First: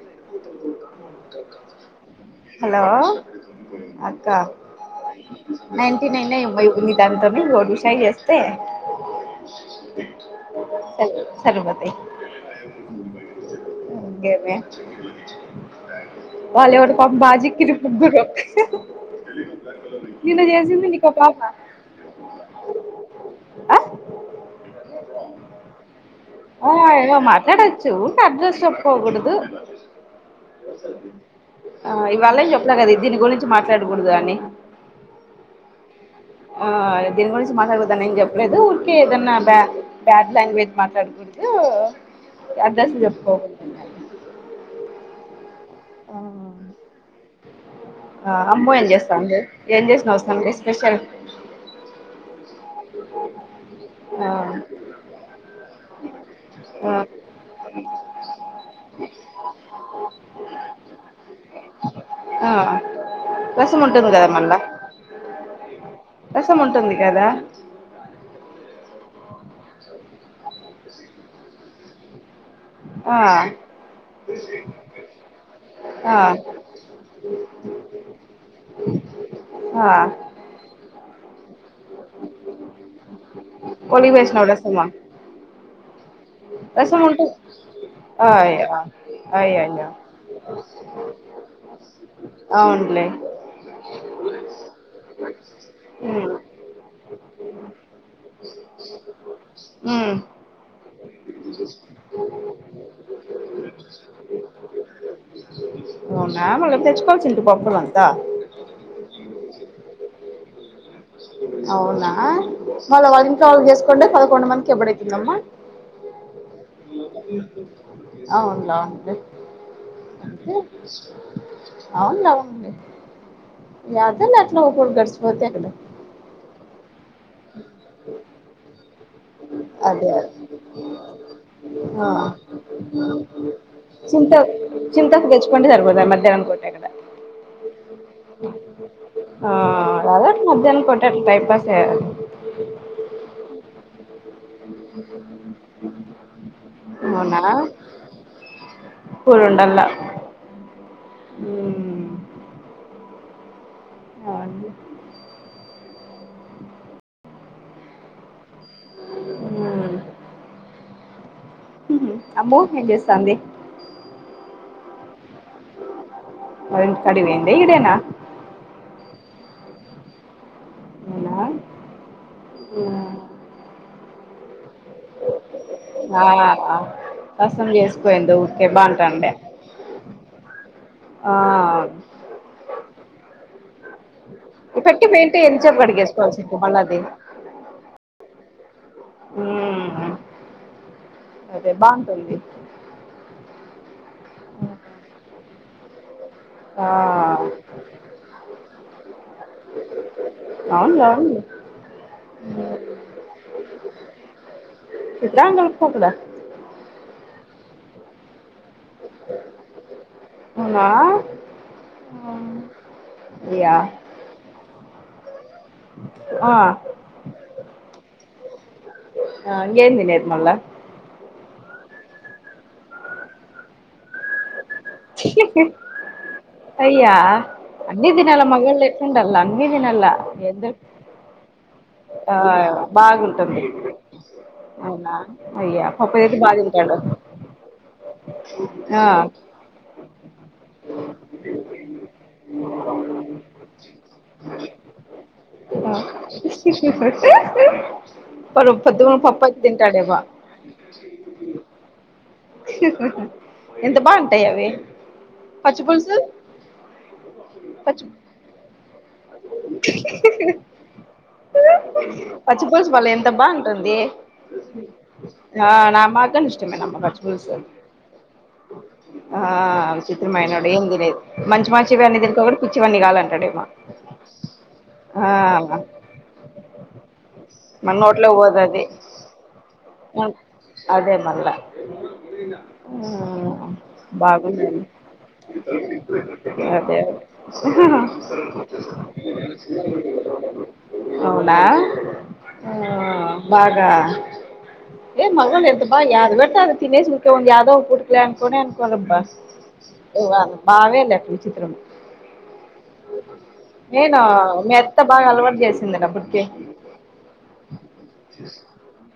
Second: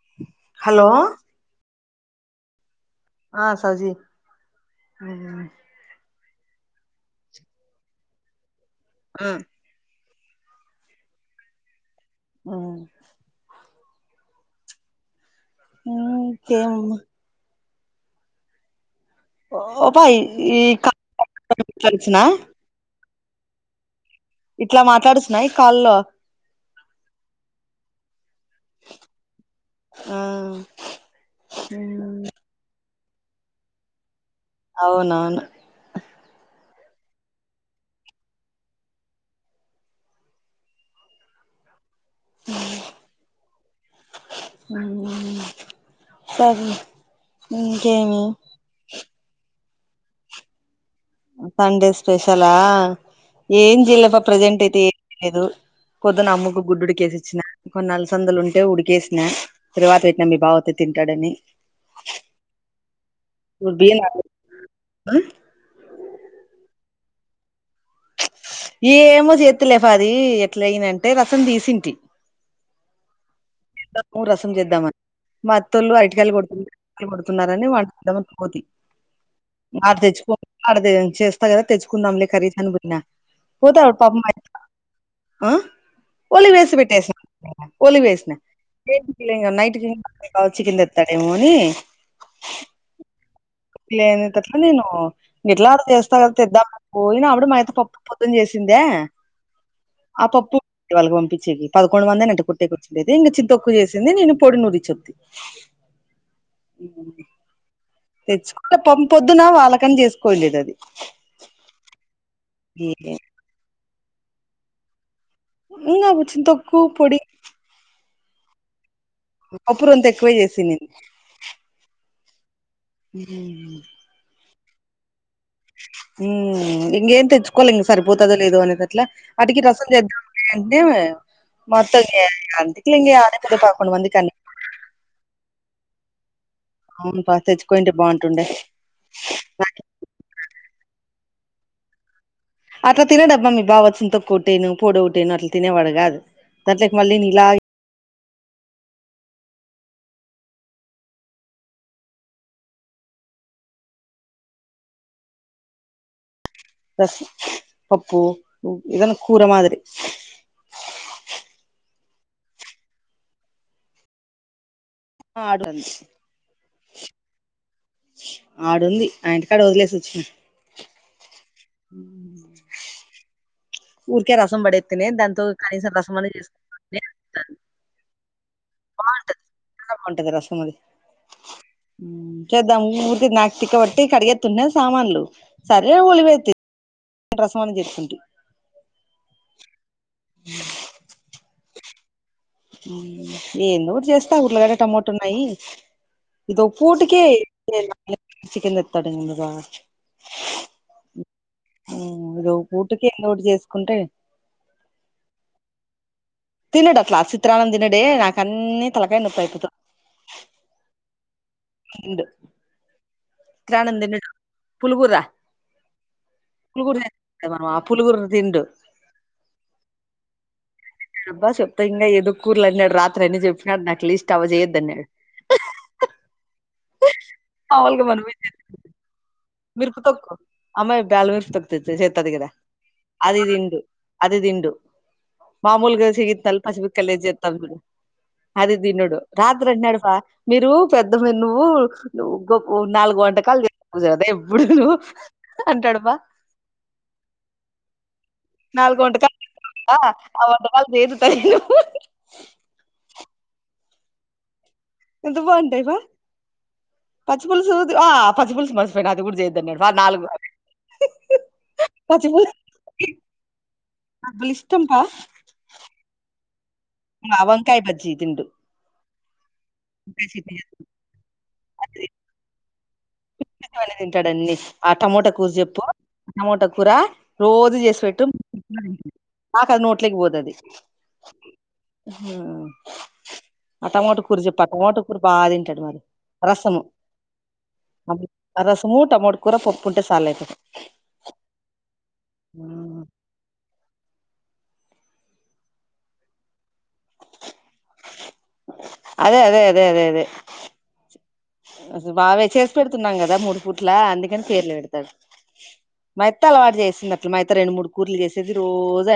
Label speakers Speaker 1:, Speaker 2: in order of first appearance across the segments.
Speaker 1: ఇ ఎ
Speaker 2: హలో
Speaker 1: తా కక హలో
Speaker 2: ఆ సౌజీ
Speaker 1: అక్క నైన్ టీన్ [unintelligible] దాంతోని రోటీ ఫ్రై చేస్తే
Speaker 2: ఆ
Speaker 1: స సరిపోతాయ్
Speaker 2: ఉమ్
Speaker 1: అ గేమీ
Speaker 2: ఇంకేం
Speaker 1: వాళ్లెవరో పాపం బా జికిరు ముగ్గురు
Speaker 2: పో పా
Speaker 1: నిన్న
Speaker 2: ఈ
Speaker 1: చేసింది నీకో పాప
Speaker 2: తెల్సున మాట్లాడుతున్నా ఈ కాల్లో
Speaker 1: ఆ ఇగ మాట్లాడచ్చు కట్ చేసే టప్ పోకూడదు
Speaker 2: ఆ
Speaker 1: ఆ ఇవాలే చెప్పనా కద ఇ దీని గురించి మాట్లాడకూడదు అని
Speaker 2: అవునవును
Speaker 1: ఆ దీని గురించి మాట్లాడుకుదాని ఏం చెప్పలేదు ఊరికే ఏదన్నా బ బ్యాడ్ లాంగ్వేజ్ మాట్లాడకూడదు అడ్రెస్స్ లు చెప్పుకోకూడదంట
Speaker 2: సర్లే ఇంకేమి
Speaker 1: ఆ అమ్మ ఏం చేస్తాంది ఏం చేసినావ్ సండే స్పెషల్
Speaker 2: సండే స్పెషలా ఏం చేయలేపా
Speaker 1: ఆ
Speaker 2: ప్రజెంట్ అయితే ఏం లేదు పోద్దున్న అమ్మకు గుడ్డు
Speaker 1: ఆ
Speaker 2: ఉడికేసి ఇచ్చిన కొన్ని అలసందలు ఉంటే ఉడికేసినా తిరువాత పెట్టినా మీ బావొత్తే తిం టాడని
Speaker 1: ఆ రసం ఉంటుంది కదా మళ్ళా రసం ఉంటుంది కదా
Speaker 2: ఏమో చేత్తలేపా అది ఎ ఎట్లయిందంటే రసం తీసింటి
Speaker 1: ఆ
Speaker 2: కు రసం చేద్దామని మా అత్తోళ్ళు
Speaker 1: ఆ
Speaker 2: అరటికాయలు కొడుతులు కొడుతున్నారని వాంటద్దామ పోతి
Speaker 1: ఆ
Speaker 2: ఆడ తెచ్చుకోని అడ చెస్ కదా తెచ్చుకుందాం లే కర్రీస్ అని పోయినా పోతే ఆడ
Speaker 1: పొలికి
Speaker 2: పాపం
Speaker 1: వేసినావు
Speaker 2: మాయత్త
Speaker 1: రసమా
Speaker 2: ఆ ఓలీ వేసి
Speaker 1: రసం
Speaker 2: పెట్టిస్
Speaker 1: ఉంటు
Speaker 2: ఓలీ వేసిన
Speaker 1: అయ్యో
Speaker 2: ఏంటికి లే ఇంగ నైట్
Speaker 1: అయ్యయ్యో
Speaker 2: కి మీ బావ చికెన్ తెత్తాడేమో అని
Speaker 1: అవునులే
Speaker 2: లేనింతట్ల నేను ఎట్లా చేస్తా
Speaker 1: ఉమ్
Speaker 2: కదా తెద్దాముఅని పోయిన అప్పుడు మా అత్త పప్పు పొద్దుం చేసిందే
Speaker 1: ఉమ్
Speaker 2: ఆ పప్పు [inaudible] చి పదకొండు మందిని అంటి కొట్టి ఏ పిచ్చింది కొంచెం తక్కువ చేసింది నేను పొడి నూరి ఇచ్చిన
Speaker 1: అవునా మళ్ళీ తెచ్చుకోవాల్సింటి పప్పులంతా
Speaker 2: తెచ్చుకుంటే పొద్దున వాళ్ళకని చేసుకోలేదు అది
Speaker 1: అవునా
Speaker 2: ఏ
Speaker 1: వాళ్ళు [inaudible] చేసుకుంటే పదకొండు మందికి ఎప్పుడైతుంది అమ్మ
Speaker 2: ఇంగా కొంచెం తొక్కు పొడి
Speaker 1: అవును ల
Speaker 2: పప్పు రొంత ఎక్కువే చేసింది
Speaker 1: అవును వు ఉంది
Speaker 2: వేరే లేము
Speaker 1: ఒక్కో ధర్శీ
Speaker 2: హు ఇంగామే తెచ్చుకోలే ఇంగా సరిపోదు లేదో అనేసరికి అట్లా అటుకి రసం
Speaker 1: అదే
Speaker 2: చేద్దాంలే అంటే మా
Speaker 1: ఆ
Speaker 2: అత్తయ్య ఇగ అందుకే ఇగ ఏమైతాంది పదకొండు మందికి అని
Speaker 1: మధ్యాహ్ననికి
Speaker 2: అవును రా తెచ్చుకోయింటే బాగుంటుండే [inaudible]
Speaker 1: పోటాకి టైంపాస్
Speaker 2: అట్ల తినడు అబ్బా మీ బావ చింత కొట్టేను పొడి కొట్టేను అట్ల తినేవాడు కాదు దాంట్లకి మళ్ళీ నేను ఇలా
Speaker 1: కురుండల ఉమ్ ఏం అండి
Speaker 2: పోసి పప్పు ఎదన్న కూర మాదిరి
Speaker 1: మ్మ్ అబ్బో ఏం చేస్తాంది
Speaker 2: ఆడుతంది
Speaker 1: అ ఇంటికాడికి పోయింది ఇడేనా
Speaker 2: ఆడుంది ఆ [inaudible]
Speaker 1: నా
Speaker 2: ఊ ఊరికే రసం బడే
Speaker 1: ఆ రసం చేసి పోయిండు ఉండు అంట అంటే
Speaker 2: బాగుంటది చాలా బాగుంటది రసం అది
Speaker 1: ఆ
Speaker 2: మూతి నాక్ తోట్టి కడిగే
Speaker 1: తొట్టి పంటే ఎంతసేపు కడిగేస్తావ్ చెప్పుమల్ల అది
Speaker 2: రసం అని చెప్పుకుంటి
Speaker 1: హ్మ్ అదే బా రండి
Speaker 2: ఏందో చేస్తా గుట్లగడ టమోట ఉన్నాయి ఇదో
Speaker 1: ఆ
Speaker 2: పూటికే చికెన్ తెత్తడండి మా బావ
Speaker 1: అవునులే అవునులే
Speaker 2: ఇదో పూటికి ఏదో ఓటి చేసుకుంటే
Speaker 1: చిత్రాన్నం కలుపుకోకూడా
Speaker 2: తినడట్ల చిత్రానంద్ తినడే కన్నీ తలకాయ నొప్ప అయిపోత
Speaker 1: ఆ
Speaker 2: అట్లనాం తినదు పులుగుర
Speaker 1: ఆ
Speaker 2: మా మామ పులిగూర తినడు
Speaker 1: ఇంగేందినేది మళ్ళ
Speaker 2: ఇంగ ఎదో కూరలండినాడు రాత్ర అన్ని చెప్పినాడు నాకు లీస్ట్ అవ చేయ్య
Speaker 1: అయ్యా
Speaker 2: మాములుగా
Speaker 1: అన్ని
Speaker 2: మనమే
Speaker 1: దినాల మగ ఏ
Speaker 2: మిరుపు తొక్కు అమ్మాయి బ్యాల్ మిరుపు తక్తతి సేతది
Speaker 1: ఆ
Speaker 2: గద
Speaker 1: బాగుంటుంది
Speaker 2: అదిదిన్డు అదిదిండు
Speaker 1: అవునా అయ్యా
Speaker 2: మామూలుగా
Speaker 1: పప్పుదైతే బాగా
Speaker 2: సిగత్నల్ పచ్చి
Speaker 1: తింటాడు
Speaker 2: మిప్కల్ ఏసీ జెత్తల్ చూడు
Speaker 1: ఆ
Speaker 2: అదిదినాడు రాత్ర అన్నాడు బ మీరు పెద్దమ నువ్వు నాలుగు వంటకాలు చేద
Speaker 1: హ
Speaker 2: నాలుగు ఒంట కాలంద ఒంటకాల ఏదు తయరు
Speaker 1: ఎంత బా అ అవి
Speaker 2: ఎంత బాగుంటాయి పా
Speaker 1: పచ్చిపులుసు
Speaker 2: పచ్చిపులుసు
Speaker 1: ప
Speaker 2: ఆ పచ్చిపులుసు మర్చిపోయిన అది కూడా చేయొద్దన్నాడు వా నాలుగు పచ్చిపులుసు
Speaker 1: పచ్చిపుల్సు వాళ్ళ ఎంత బాగుంటంది
Speaker 2: అసలు ఇష్టం పా
Speaker 1: నా మాక ఇష్టమేమ
Speaker 2: ఆ
Speaker 1: పచ్చిపులుసు
Speaker 2: వంకాయ బజ్జీ తిండు
Speaker 1: ఆ
Speaker 2: వంకాయ చట్నీ
Speaker 1: విచిత్రమైననాడు
Speaker 2: చేస్తా
Speaker 1: ఏం తినదు మంచి మాంచి ఇవి అని తినక
Speaker 2: అనే తింటాడున్ని ఆ టమోటా కూర
Speaker 1: ఆ
Speaker 2: చెప్పు ఆ టమోటా కూర రోజు చేసి పెట్టు
Speaker 1: మన్నట్లే పోదది
Speaker 2: నాకు అది నోట్లోకి
Speaker 1: అదే
Speaker 2: పోతది
Speaker 1: అదే మల్ల
Speaker 2: ఆ టమోటా కూర
Speaker 1: బాగు
Speaker 2: చెప్పు ఆ టమోటా కూర బాగా తింటాడు మరి రసము
Speaker 1: అదే
Speaker 2: ఆ రసము టమోటా కూర పప్పు ఉంటే సాలు
Speaker 1: అవునా
Speaker 2: ఆ
Speaker 1: బగా ఏ మగన్ ఎంతపా యాద వితే అది తినేసకవ యాదో పటుకలేనుకోనే బరబా
Speaker 2: అదే
Speaker 1: బావేలట్లి
Speaker 2: అలు బావే చేసి పెడుతున్నాం కదా మూడు ఫుట్లా
Speaker 1: నేను
Speaker 2: అందుకని పేర్లు
Speaker 1: మీ అత్త
Speaker 2: పెడతాడు
Speaker 1: బాగా అలవాటు చేసింది
Speaker 2: మెత్త
Speaker 1: అప్పటికి
Speaker 2: అలవాటు చేస్తుంది అట్లు మ త్త రెండు మూడు కూరలు చేసేది రోజ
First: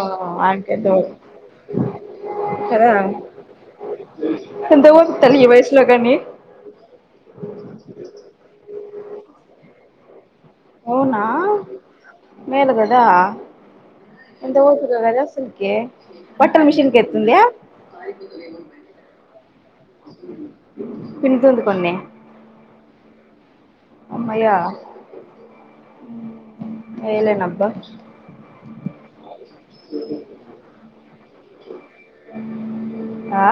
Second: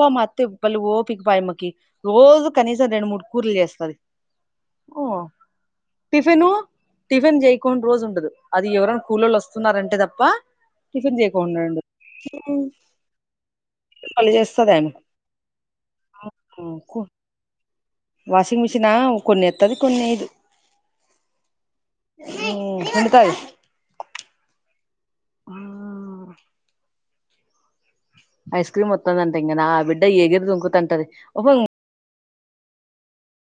Speaker 2: వా అత్తె
Speaker 1: ఆకే
Speaker 2: పల్లి ఓ పికిపాయమ్మకి రోజు కనీసం
Speaker 1: కదా
Speaker 2: రెండు మూడు కూరలు చేస్తది
Speaker 1: ఎంత
Speaker 2: ఓ
Speaker 1: ఓపిక తల్లి ఈ వయసులో కానీ
Speaker 2: టిఫిన్ టిఫిన్ జయికోని రోజు ఉండదు అది ఎవర కూలోలు వస్తున్నారంటే తప్ప టిఫిన్
Speaker 1: అవునా
Speaker 2: చేయకుండా ఉండదు
Speaker 1: మేలు గదా
Speaker 2: బలే
Speaker 1: ఎంత
Speaker 2: చేస్తది ఆమె
Speaker 1: పోసిలో కదా అసలుకి బట్టల మిషిన్ కి ఎతుంద
Speaker 2: వాషింగ్ మిషిన కొన్ని ఎతది కొన్ని
Speaker 1: పిండుతుంది
Speaker 2: పిండుతది
Speaker 1: అమ్మయ్యా ఏయాలేనబ్బ
Speaker 2: ఐస్ క్రీమ్ వస్తుందంటే ఇంకా నా బిడ్డ ఏగిరీ దుంకుతుంటది ఓ
Speaker 1: ఆ